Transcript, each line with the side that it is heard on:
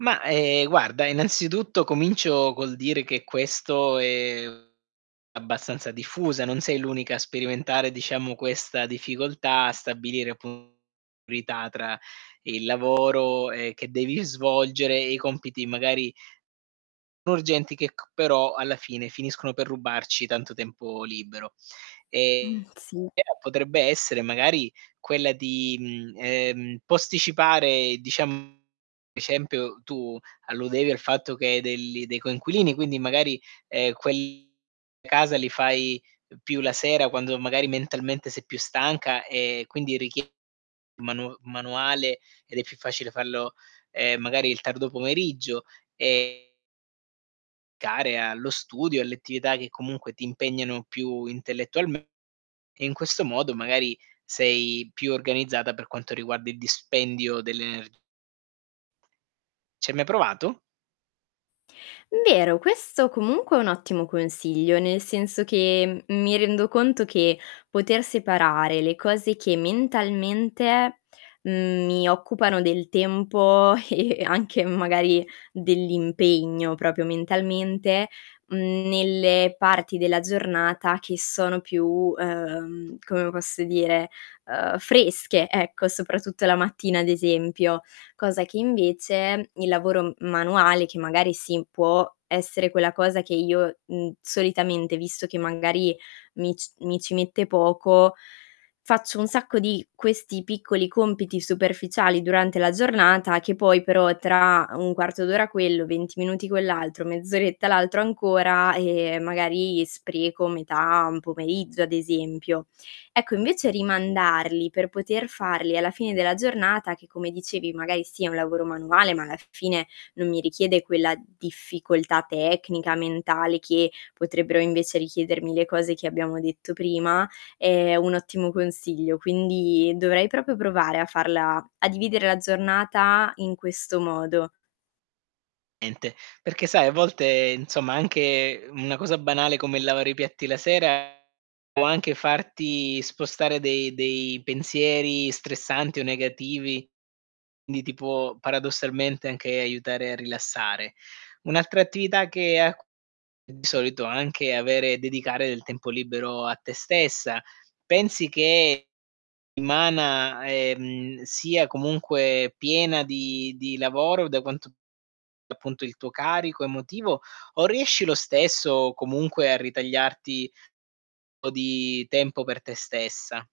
right: Ma, ehm, guarda, innanzitutto comincio col dire che questo è abbastanza diffusa, non sei l'unica a sperimentare, diciamo, questa difficoltà a stabilire appun priorità tra il lavoro, ehm, che devi svolgere e i compiti magari urgenti che c però alla fine finiscono per rubarci tanto tempo libero. Ehm,
left: Mh, sì.
right: però potrebbe essere magari quella di, mhmm, ehm, posticipare, diciam ad esempio tu alludevi al fatto che hai delli dei coinquilini, quindi magari, ehm, quelli a casa li fai più la sera quando magari mentalmente sei più stanca e quindi richie manu manuale ed è più facile farlo, ehm, magari il tardo pomeriggio e care allo studio, alle attività che comunque ti impegnano più intellettualm e in questo modo magari sei più organizzata per quanto riguarda il dispendio delle ener Ci hai mai provato?
left: Vero, questo comunque è un ottimo consiglio, nel senso che, mhmm, mi rendo conto che poter separare le cose che mentalmente, mhmm, mi occupano del tempo e e anche magari dell'impegno, proprio mentalmente, mhmm, nelle parti della giornata che sono più, uhm, come posso dire, uhm, fresche, ecco, soprattutto la mattina ad esempio. Cosa che invece il lavoro m manuale che magari sì, può essere quella cosa che io, mhmm, solitamente, visto che magari mi c mi ci mette poco, faccio un sacco di questi piccoli compiti superficiali durante la giornata che poi però, tra 1/4 d'ora quello, 20 minuti quell'altro, mezz'oretta l'altro ancora, ehm, magari spreco metà un pomeriggio, ad esempio. Ecco, invece rimandarli per poter farli alla fine della giornata, che come dicevi magari sì, è un lavoro manuale, ma alla fine non mi richiede quella difficoltà tecnica, mentale che potrebbero invece richiedermi le cose che abbiamo detto prima, è un ottimo consiglio. Quindi, dovrei proprio provare a farla a dividere la giornata in questo modo.
right: Niente, perché sai a volte, insomma, anche una cosa banale come lavare i piatti la sera può anche farti spostare de dei pensieri stressanti o negativi, quindi ti può paradossalmente anche aiutare a rilassare. Un'altra attività che a cu di solito anche avere dedicare del tempo libero a te stessa. Pensi che settimana, ehm, sia comunque piena di di lavoro da quanto appunto il tuo carico emotivo o riesci lo stesso comunque a ritagliarti po' di tempo per te stessa?